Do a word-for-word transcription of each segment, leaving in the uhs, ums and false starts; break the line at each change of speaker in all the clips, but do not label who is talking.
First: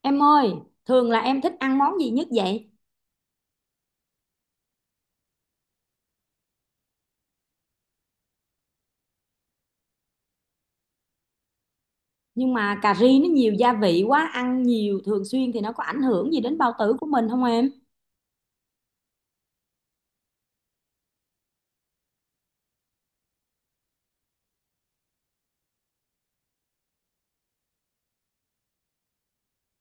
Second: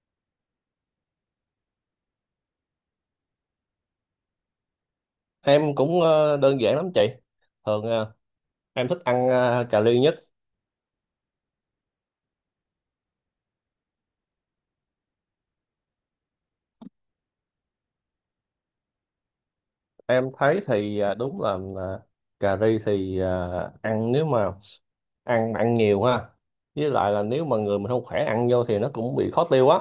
Em ơi, thường là em thích ăn món gì nhất vậy?
Em cũng ờ, đơn giản lắm chị. Thường ờ, em thích ăn ờ, cà ri nhất.
Nhưng mà cà ri nó nhiều gia vị quá, ăn nhiều thường xuyên thì nó có ảnh hưởng gì đến bao tử của mình không em?
Em thấy thì ờ, đúng là ờ, cà ri thì ờ, ăn nếu mà ăn ăn nhiều ha. Với lại là nếu mà người mình không khỏe ăn vô thì nó cũng bị khó tiêu á.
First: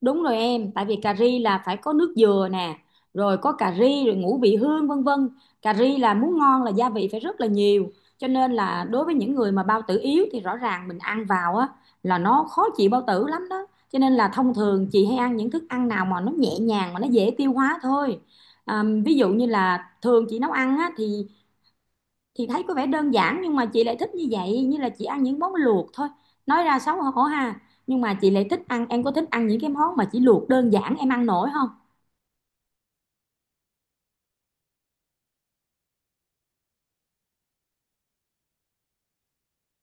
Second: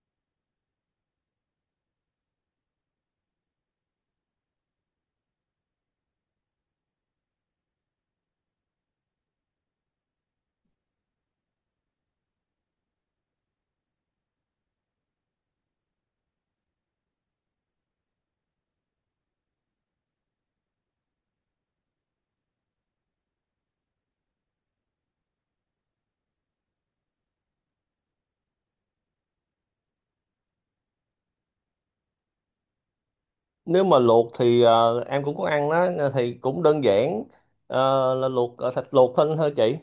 Đúng rồi em, tại vì cà ri là phải có nước dừa nè, rồi có cà ri, rồi ngũ vị hương vân vân. Cà ri là muốn ngon là gia vị phải rất là nhiều. Cho nên là đối với những người mà bao tử yếu thì rõ ràng mình ăn vào á là nó khó chịu bao tử lắm đó. Cho nên là thông thường chị hay ăn những thức ăn nào mà nó nhẹ nhàng mà nó dễ tiêu hóa thôi. À, ví dụ như là thường chị nấu ăn á, thì chị thấy có vẻ đơn giản nhưng mà chị lại thích như vậy, như là chị ăn những món luộc thôi, nói ra xấu hổ ha, nhưng mà chị lại thích ăn, em có thích ăn những cái món mà chỉ luộc đơn giản, em ăn nổi không?
Nếu mà luộc thì ờ, em cũng có ăn đó ờ, thì cũng đơn giản. Ờ, là luộc ờ, thịt luộc thôi thôi chị.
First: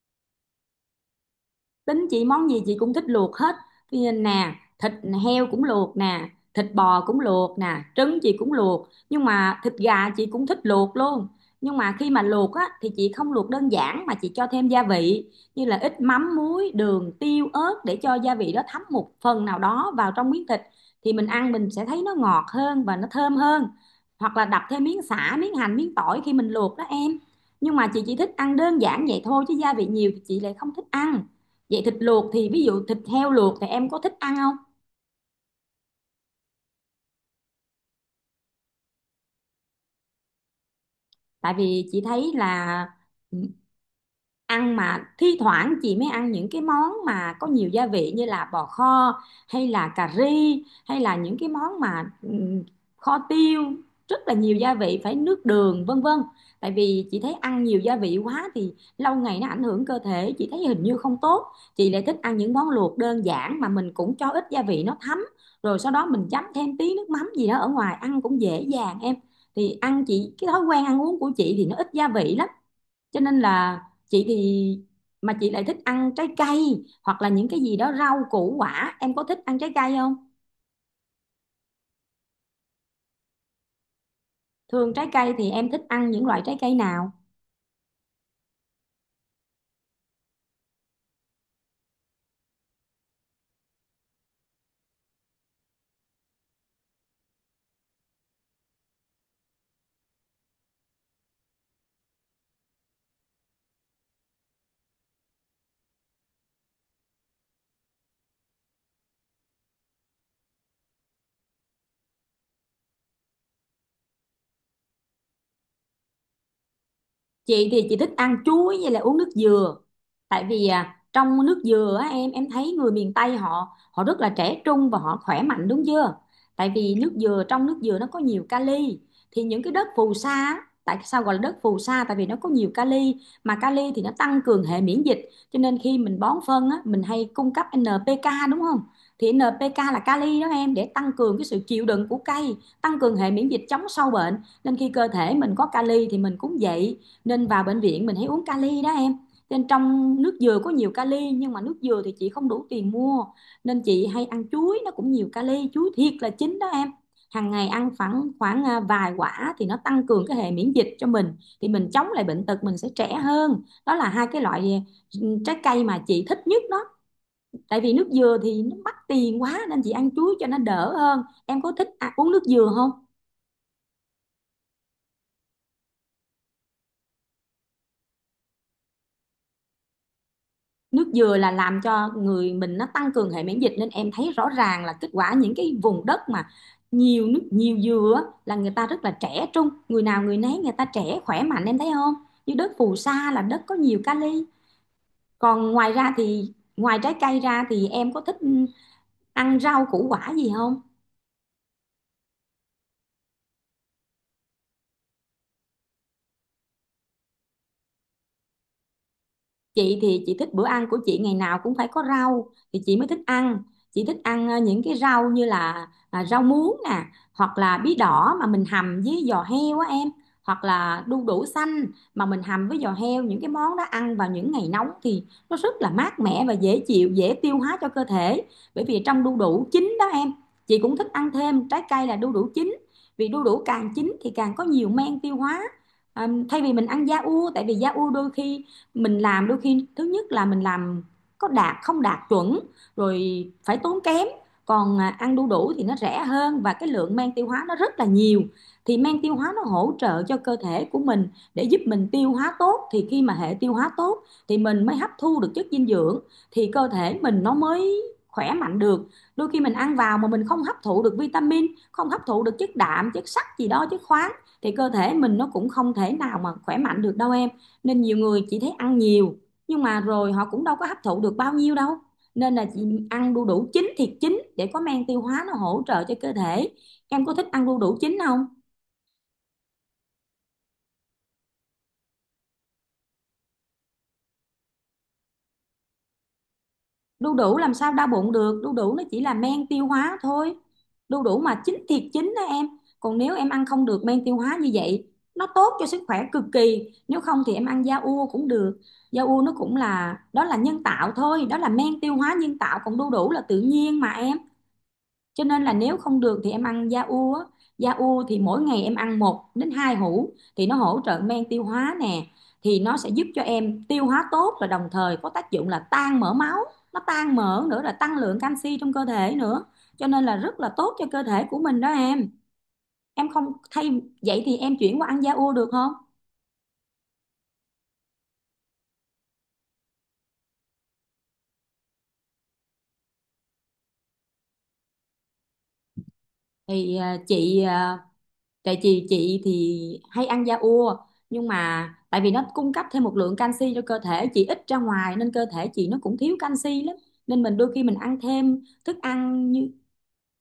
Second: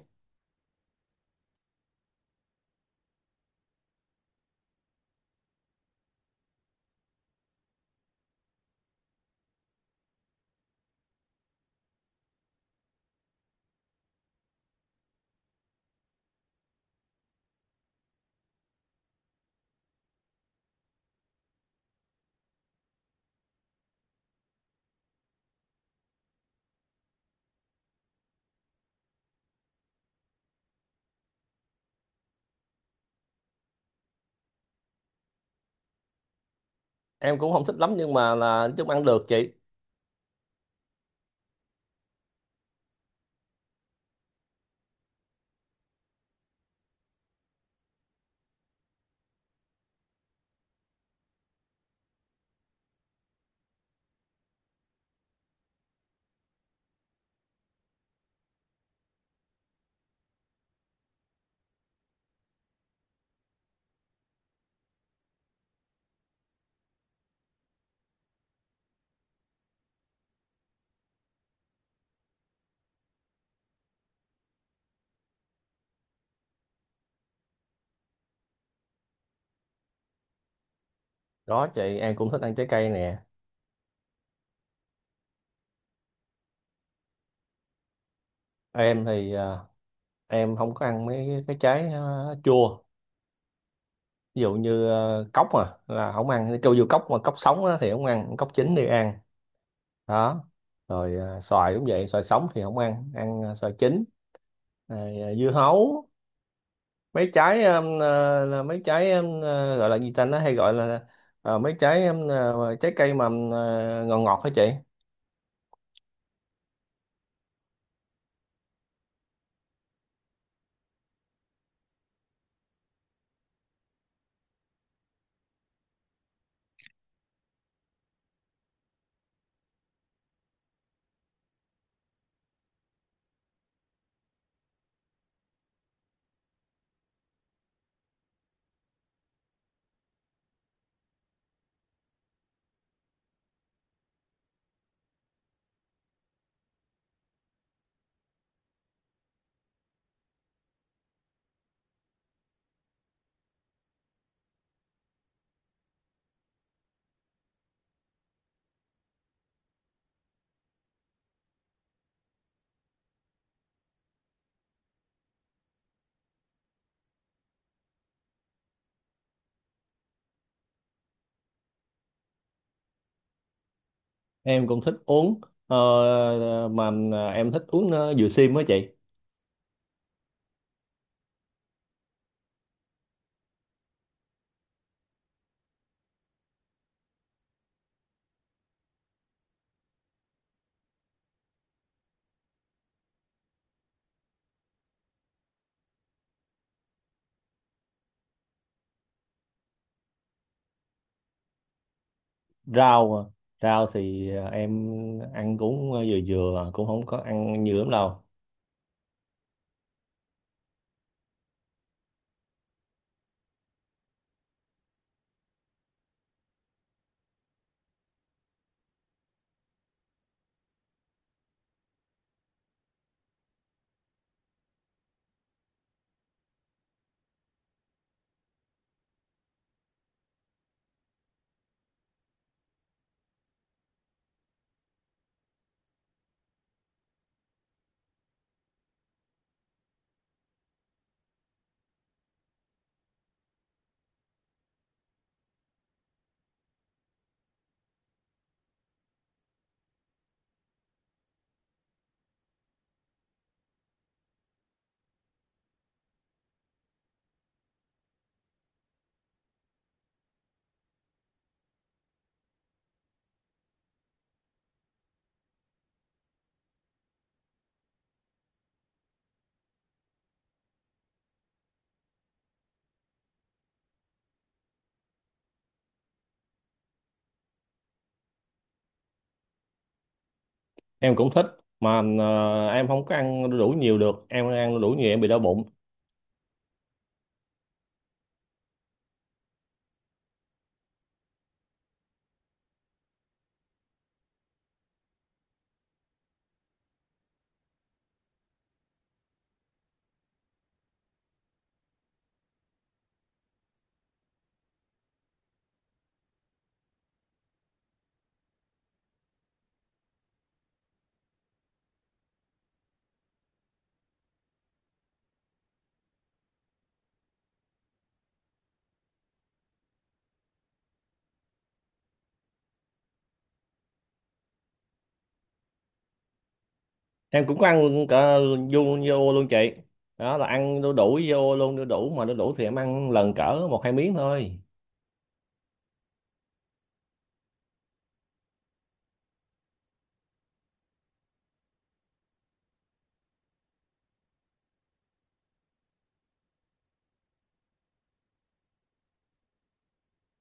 Tính chị món gì chị cũng thích luộc hết. Ví dụ nè, thịt heo cũng luộc nè, thịt bò cũng luộc nè, trứng chị cũng luộc, nhưng mà thịt gà chị cũng thích luộc luôn. Nhưng mà khi mà luộc á thì chị không luộc đơn giản mà chị cho thêm gia vị như là ít mắm, muối, đường, tiêu, ớt để cho gia vị đó thấm một phần nào đó vào trong miếng thịt, thì mình ăn mình sẽ thấy nó ngọt hơn và nó thơm hơn, hoặc là đập thêm miếng sả, miếng hành, miếng tỏi khi mình luộc đó em. Nhưng mà chị chỉ thích ăn đơn giản vậy thôi, chứ gia vị nhiều thì chị lại không thích ăn. Vậy thịt luộc thì ví dụ thịt heo luộc thì em có thích ăn không?
Em cũng không thích lắm nhưng mà là chúng ăn được chị.
Tại vì chị thấy là ừ, ăn mà thi thoảng chị mới ăn những cái món mà có nhiều gia vị như là bò kho, hay là cà ri, hay là những cái món mà ừm, kho tiêu, rất là nhiều gia vị, phải nước đường vân vân. Tại vì chị thấy ăn nhiều gia vị quá thì lâu ngày nó ảnh hưởng cơ thể, chị thấy hình như không tốt. Chị lại thích ăn những món luộc đơn giản mà mình cũng cho ít gia vị nó thấm, rồi sau đó mình chấm thêm tí nước mắm gì đó ở ngoài ăn cũng dễ dàng em. Thì ăn chị, cái thói quen ăn uống của chị thì nó ít gia vị lắm, cho nên là chị thì mà chị lại thích ăn trái cây hoặc là những cái gì đó rau củ quả, em có thích ăn trái cây không?
Đó chị, em cũng thích ăn trái cây nè.
Thường trái cây thì em thích ăn những loại trái cây nào?
Em thì ờ, em không có ăn mấy cái trái ờ, chua, ví dụ như ờ, cốc mà là không ăn, kêu vô cốc mà, cốc sống á thì không ăn, cốc chín thì ăn đó. Rồi ờ, xoài cũng vậy, xoài sống thì không ăn, ăn ờ, xoài chín. Rồi ờ, dưa hấu, mấy trái ừm, ờ, là mấy trái ừm, ờ, gọi là gì ta, nó hay gọi là ờ, mấy trái ừm, ờ, trái cây mà ừm, ờ, ngọt ngọt hả chị?
Chị thì chị thích ăn chuối với lại uống nước dừa. Tại vì à, trong nước dừa á, em em thấy người miền Tây họ họ rất là trẻ trung và họ khỏe mạnh đúng chưa? Tại vì nước dừa, trong nước dừa nó có nhiều kali. Thì những cái đất phù sa á, tại sao gọi là đất phù sa? Tại vì nó có nhiều kali, mà kali thì nó tăng cường hệ miễn dịch, cho nên khi mình bón phân á, mình hay cung cấp en pê ca đúng không? Thì en pê ca là kali đó em, để tăng cường cái sự chịu đựng của cây, tăng cường hệ miễn dịch, chống sâu bệnh. Nên khi cơ thể mình có kali thì mình cũng vậy, nên vào bệnh viện mình hãy uống kali đó em. Nên trong nước dừa có nhiều kali, nhưng mà nước dừa thì chị không đủ tiền mua, nên chị hay ăn chuối, nó cũng nhiều kali. Chuối thiệt là chín đó em, hàng ngày ăn khoảng khoảng à, vài quả thì nó tăng cường cái hệ miễn dịch cho mình, thì mình chống lại bệnh tật, mình sẽ trẻ hơn. Đó là hai cái loại ừ, trái cây mà chị thích nhất đó. Tại vì nước dừa thì nó mắc tiền quá nên chị ăn chuối cho nó đỡ hơn. Em có thích à, uống nước dừa không?
Em cũng thích uống, ờ, mà em thích uống ờ, dừa sim á chị.
Nước dừa là làm cho người mình nó tăng cường hệ miễn dịch, nên em thấy rõ ràng là kết quả những cái vùng đất mà nhiều nước, nhiều dừa á, là người ta rất là trẻ trung, người nào người nấy người ta trẻ khỏe mạnh, em thấy không? Như đất phù sa là đất có nhiều kali. Còn ngoài ra thì ngoài trái cây ra thì em có thích ăn rau củ quả gì không?
Rau à. Rau thì ờ, em ăn cũng ờ, vừa vừa, cũng không có ăn nhiều lắm đâu.
Chị thì chị thích bữa ăn của chị ngày nào cũng phải có rau thì chị mới thích ăn. Chị thích ăn ờ, những cái rau như là à, rau muống nè, hoặc là bí đỏ mà mình hầm với giò heo á em, hoặc là đu đủ xanh mà mình hầm với giò heo. Những cái món đó ăn vào những ngày nóng thì nó rất là mát mẻ và dễ chịu, dễ tiêu hóa cho cơ thể. Bởi vì trong đu đủ chín đó em, chị cũng thích ăn thêm trái cây là đu đủ chín, vì đu đủ càng chín thì càng có nhiều men tiêu hóa. À, thay vì mình ăn da ua, tại vì da ua đôi khi mình làm, đôi khi thứ nhất là mình làm có đạt không đạt chuẩn, rồi phải tốn kém. Còn à, ăn đu đủ thì nó rẻ hơn và cái lượng men tiêu hóa nó rất là nhiều, thì men tiêu hóa nó hỗ trợ cho cơ thể của mình, để giúp mình tiêu hóa tốt. Thì khi mà hệ tiêu hóa tốt thì mình mới hấp thu được chất dinh dưỡng, thì cơ thể mình nó mới khỏe mạnh được. Đôi khi mình ăn vào mà mình không hấp thụ được vitamin, không hấp thụ được chất đạm, chất sắt gì đó, chất khoáng, thì cơ thể mình nó cũng không thể nào mà khỏe mạnh được đâu em. Nên nhiều người chỉ thấy ăn nhiều, nhưng mà rồi họ cũng đâu có hấp thụ được bao nhiêu đâu. Nên là chị ăn đu đủ chín, thiệt chín, để có men tiêu hóa nó hỗ trợ cho cơ thể. Em có thích ăn đu đủ chín không?
Em cũng thích, mà ờ, em không có ăn đu đủ nhiều được, em ăn đu đủ nhiều em bị đau bụng.
Đu đủ làm sao đau bụng được, đu đủ nó chỉ là men tiêu hóa thôi, đu đủ mà chín thiệt chín đó em. Còn nếu em ăn không được men tiêu hóa, như vậy nó tốt cho sức khỏe cực kỳ. Nếu không thì em ăn da ua cũng được. Da ua nó cũng là, đó là nhân tạo thôi, đó là men tiêu hóa nhân tạo, còn đu đủ là tự nhiên mà em. Cho nên là nếu không được thì em ăn da u á. Da u thì mỗi ngày em ăn một đến hai hũ thì nó hỗ trợ men tiêu hóa nè, thì nó sẽ giúp cho em tiêu hóa tốt và đồng thời có tác dụng là tan mỡ máu, nó tan mỡ nữa, là tăng lượng canxi trong cơ thể nữa, cho nên là rất là tốt cho cơ thể của mình đó em. Em không thay vậy thì em chuyển qua ăn da u được không?
Em cũng có ăn, cả vô, vô luôn chị. Đó là ăn đu đủ vô luôn, đu đủ mà, đu đủ thì em ăn lần cỡ một hai miếng thôi.
Thì à, chị à, tại chị chị thì hay ăn da ua, nhưng mà tại vì nó cung cấp thêm một lượng canxi cho cơ thể chị, ít ra ngoài nên cơ thể chị nó cũng thiếu canxi lắm, nên mình đôi khi mình ăn thêm thức ăn, như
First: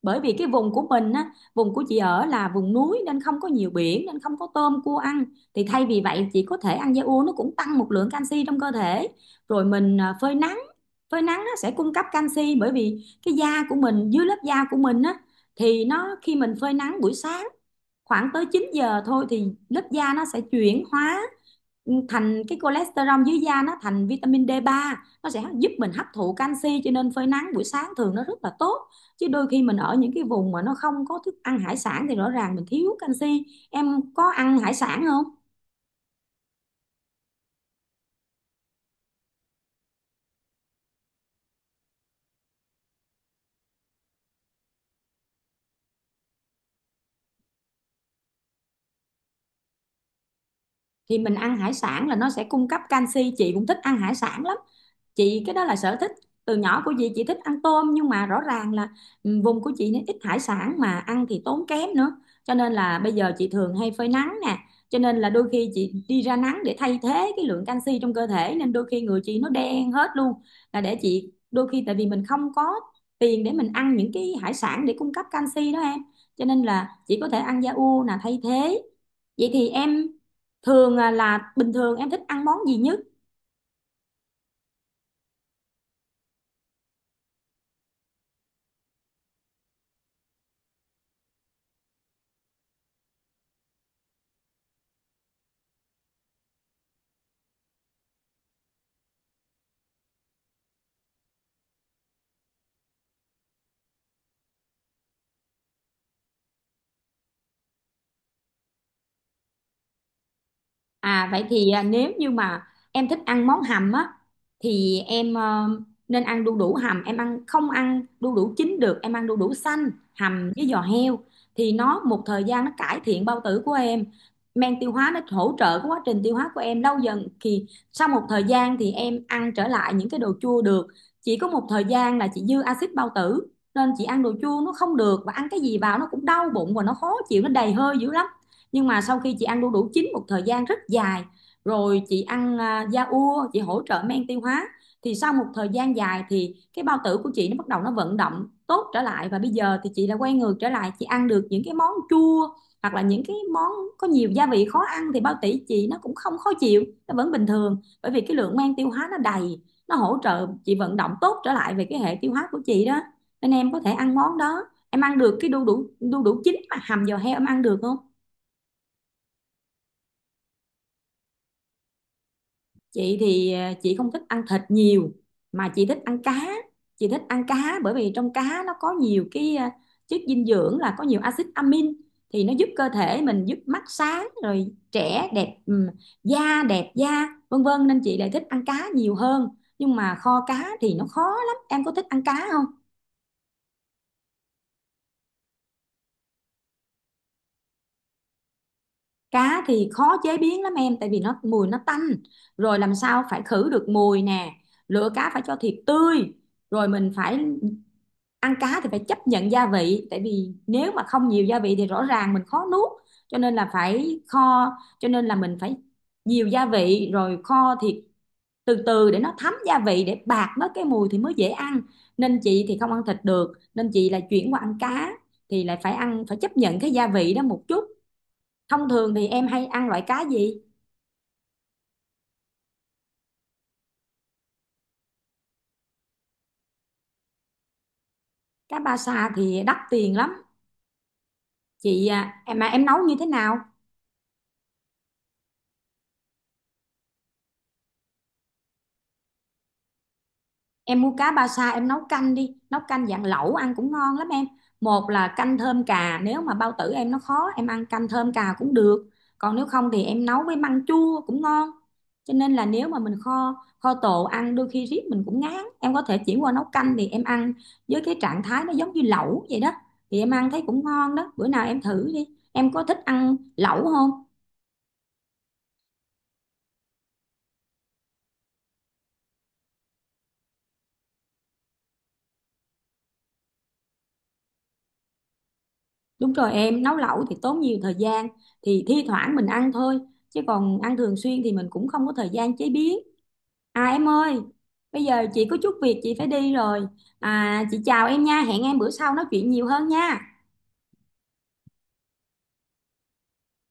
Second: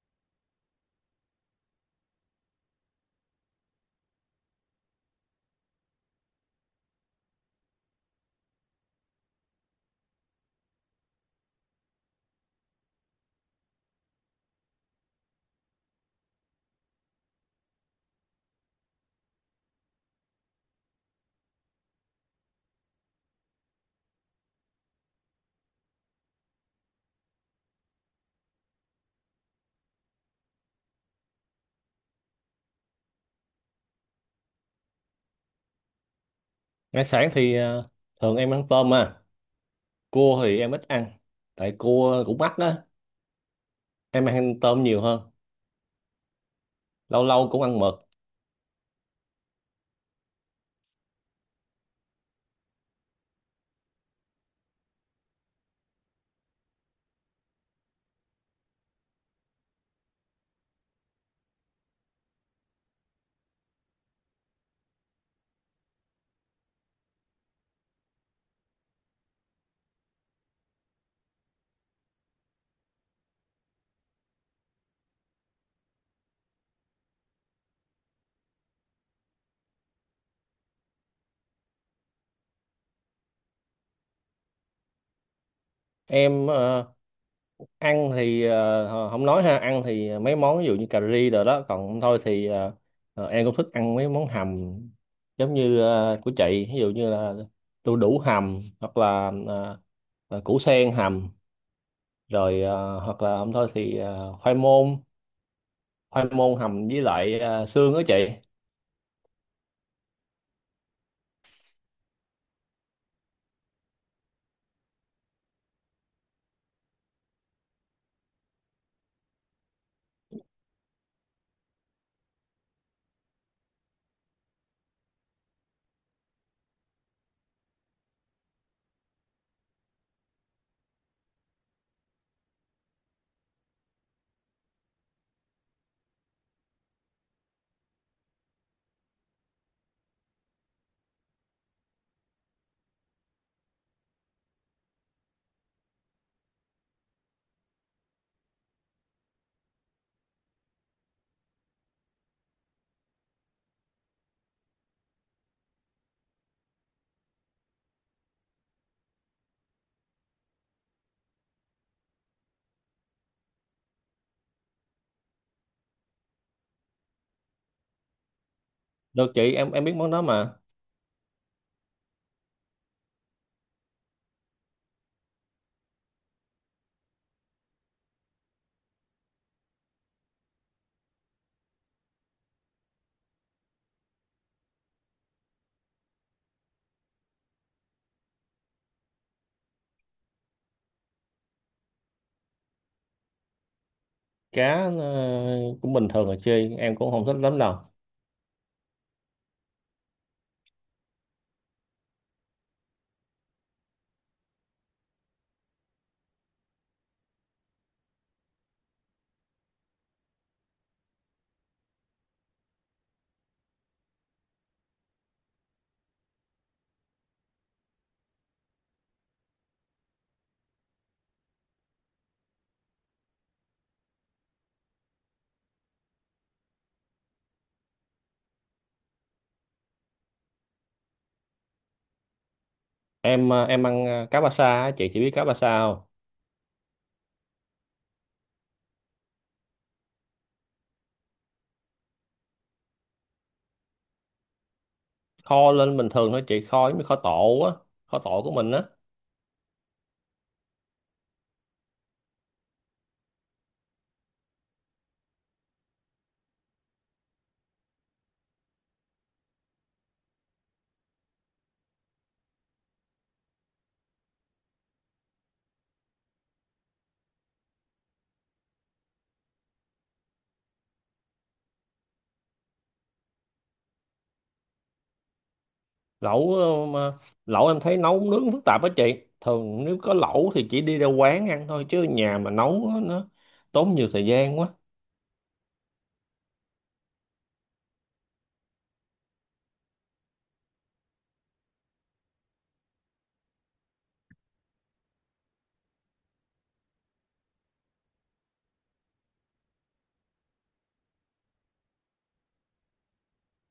bởi vì cái vùng của mình á, vùng của chị ở là vùng núi nên không có nhiều biển nên không có tôm cua ăn, thì thay vì vậy chị có thể ăn da ua, nó cũng tăng một lượng canxi trong cơ thể. Rồi mình à, phơi nắng, phơi nắng nó sẽ cung cấp canxi, bởi vì cái da của mình, dưới lớp da của mình á, thì nó khi mình phơi nắng buổi sáng khoảng tới chín giờ thôi, thì lớp da nó sẽ chuyển hóa ừ, thành cái cholesterol dưới da, nó thành vitamin d ba, nó sẽ giúp mình hấp thụ canxi, cho nên phơi nắng buổi sáng thường nó rất là tốt. Chứ đôi khi mình ở những cái vùng mà nó không có thức ăn hải sản thì rõ ràng mình thiếu canxi. Em có ăn hải sản không?
Ngày sáng thì ờ, thường em ăn tôm à, cua thì em ít ăn, tại cua cũng mắc đó, em ăn tôm nhiều hơn, lâu lâu cũng ăn mực.
Thì mình ăn hải sản là nó sẽ cung cấp canxi, chị cũng thích ăn hải sản lắm. Chị, cái đó là sở thích từ nhỏ của chị chị thích ăn tôm, nhưng mà rõ ràng là ừ, vùng của chị nó ít hải sản mà ăn thì tốn kém nữa, cho nên là bây giờ chị thường hay phơi nắng nè, cho Nên là đôi khi chị đi ra nắng để thay thế cái lượng canxi trong cơ thể, nên đôi khi người chị nó đen hết luôn, là để chị. Đôi khi tại vì mình không có tiền để mình ăn những cái hải sản để cung cấp canxi đó em, cho nên là chị có thể ăn da u là thay thế. Vậy thì em thường à, là bình thường em thích ăn món gì nhất?
Em ờ, ăn thì ờ, không nói ha, ăn thì mấy món ví dụ như cà ri rồi đó, còn thôi thì ờ, ờ, em cũng thích ăn mấy món hầm, giống như ờ, của chị, ví dụ như là đu đủ hầm, hoặc là ờ, ờ, củ sen hầm, rồi ờ, hoặc là không thôi thì ờ, khoai môn, khoai môn hầm với lại ờ, xương đó chị.
À, vậy thì à, nếu như mà em thích ăn món hầm á, thì em ờ, nên ăn đu đủ hầm. Em ăn không, ăn đu đủ chín được, em ăn đu đủ xanh hầm với giò heo thì nó một thời gian nó cải thiện bao tử của em, men tiêu hóa nó hỗ trợ cái quá trình tiêu hóa của em, lâu dần thì sau một thời gian thì em ăn trở lại những cái đồ chua được. Chỉ có một thời gian là chị dư axit bao tử nên chị ăn đồ chua nó không được, và ăn cái gì vào nó cũng đau bụng và nó khó chịu, nó đầy hơi dữ lắm. Nhưng mà sau khi chị ăn đu đủ chín một thời gian rất dài, rồi chị ăn à, da ua, chị hỗ trợ men tiêu hóa thì sau một thời gian dài thì cái bao tử của chị nó bắt đầu nó vận động tốt trở lại, và bây giờ thì chị đã quay ngược trở lại, chị ăn được những cái món chua hoặc là những cái món có nhiều gia vị khó ăn, thì bao tử chị nó cũng không khó chịu, nó vẫn bình thường, bởi vì cái lượng men tiêu hóa nó đầy, nó hỗ trợ chị vận động tốt trở lại về cái hệ tiêu hóa của chị đó. Nên em có thể ăn món đó. Em ăn được cái đu đủ, đu đủ chín mà hầm giò heo, em ăn được không?
Được chị, em em biết món đó mà.
Chị thì à, chị không thích ăn thịt nhiều, mà chị thích ăn cá. Chị thích ăn cá bởi vì trong cá nó có nhiều cái à, chất dinh dưỡng, là có nhiều axit amin thì nó giúp cơ thể mình, giúp mắt sáng rồi trẻ đẹp, ừm, da đẹp da, vân vân, nên chị lại thích ăn cá nhiều hơn. Nhưng mà kho cá thì nó khó lắm, em có thích ăn cá không?
Cá ờ, cũng bình thường là chơi, em cũng không thích lắm đâu.
Cá thì khó chế biến lắm em, tại vì nó mùi, nó tanh, rồi làm sao phải khử được mùi nè, lựa cá phải cho thiệt tươi, rồi mình phải ăn cá thì phải chấp nhận gia vị, tại vì nếu mà không nhiều gia vị thì rõ ràng mình khó nuốt, cho nên là phải kho. Cho nên là mình phải nhiều gia vị rồi kho thịt từ từ để nó thấm gia vị, để bạc mất cái mùi thì mới dễ ăn. Nên chị thì không ăn thịt được nên chị là chuyển qua ăn cá, thì lại phải ăn, phải chấp nhận cái gia vị đó một chút. Thông thường thì em hay ăn loại cá gì?
Em ờ, em ăn ờ, cá ba sa á chị, chỉ biết cá ba sa không?
Cá ba sa thì đắt tiền lắm. Chị à, em mà em nấu như thế nào?
Kho lên bình thường thôi chị, kho giống như kho tộ á, kho tộ của mình á.
Em mua cá ba sa em nấu canh đi, nấu canh dạng lẩu ăn cũng ngon lắm em. Một là canh thơm cà, nếu mà bao tử em nó khó, em ăn canh thơm cà cũng được, còn nếu không thì em nấu với măng chua cũng ngon. Cho nên là nếu mà mình kho, kho tộ ăn đôi khi riết mình cũng ngán, em có thể chuyển qua nấu canh thì em ăn với cái trạng thái nó giống như lẩu vậy đó, thì em ăn thấy cũng ngon đó. Bữa nào em thử đi, em có thích ăn lẩu không?
Lẩu ờ, mà lẩu em thấy nấu nướng phức tạp á chị, thường nếu có lẩu thì chỉ đi ra quán ăn thôi, chứ nhà mà nấu á, nó tốn nhiều thời gian quá.
Đúng rồi em, nấu lẩu thì tốn nhiều thời gian, thì thi thoảng mình ăn thôi, chứ còn ăn thường xuyên thì mình cũng không có thời gian chế biến. À em ơi, bây giờ chị có chút việc chị phải đi rồi. À chị chào em nha, hẹn em bữa sau nói chuyện nhiều hơn nha.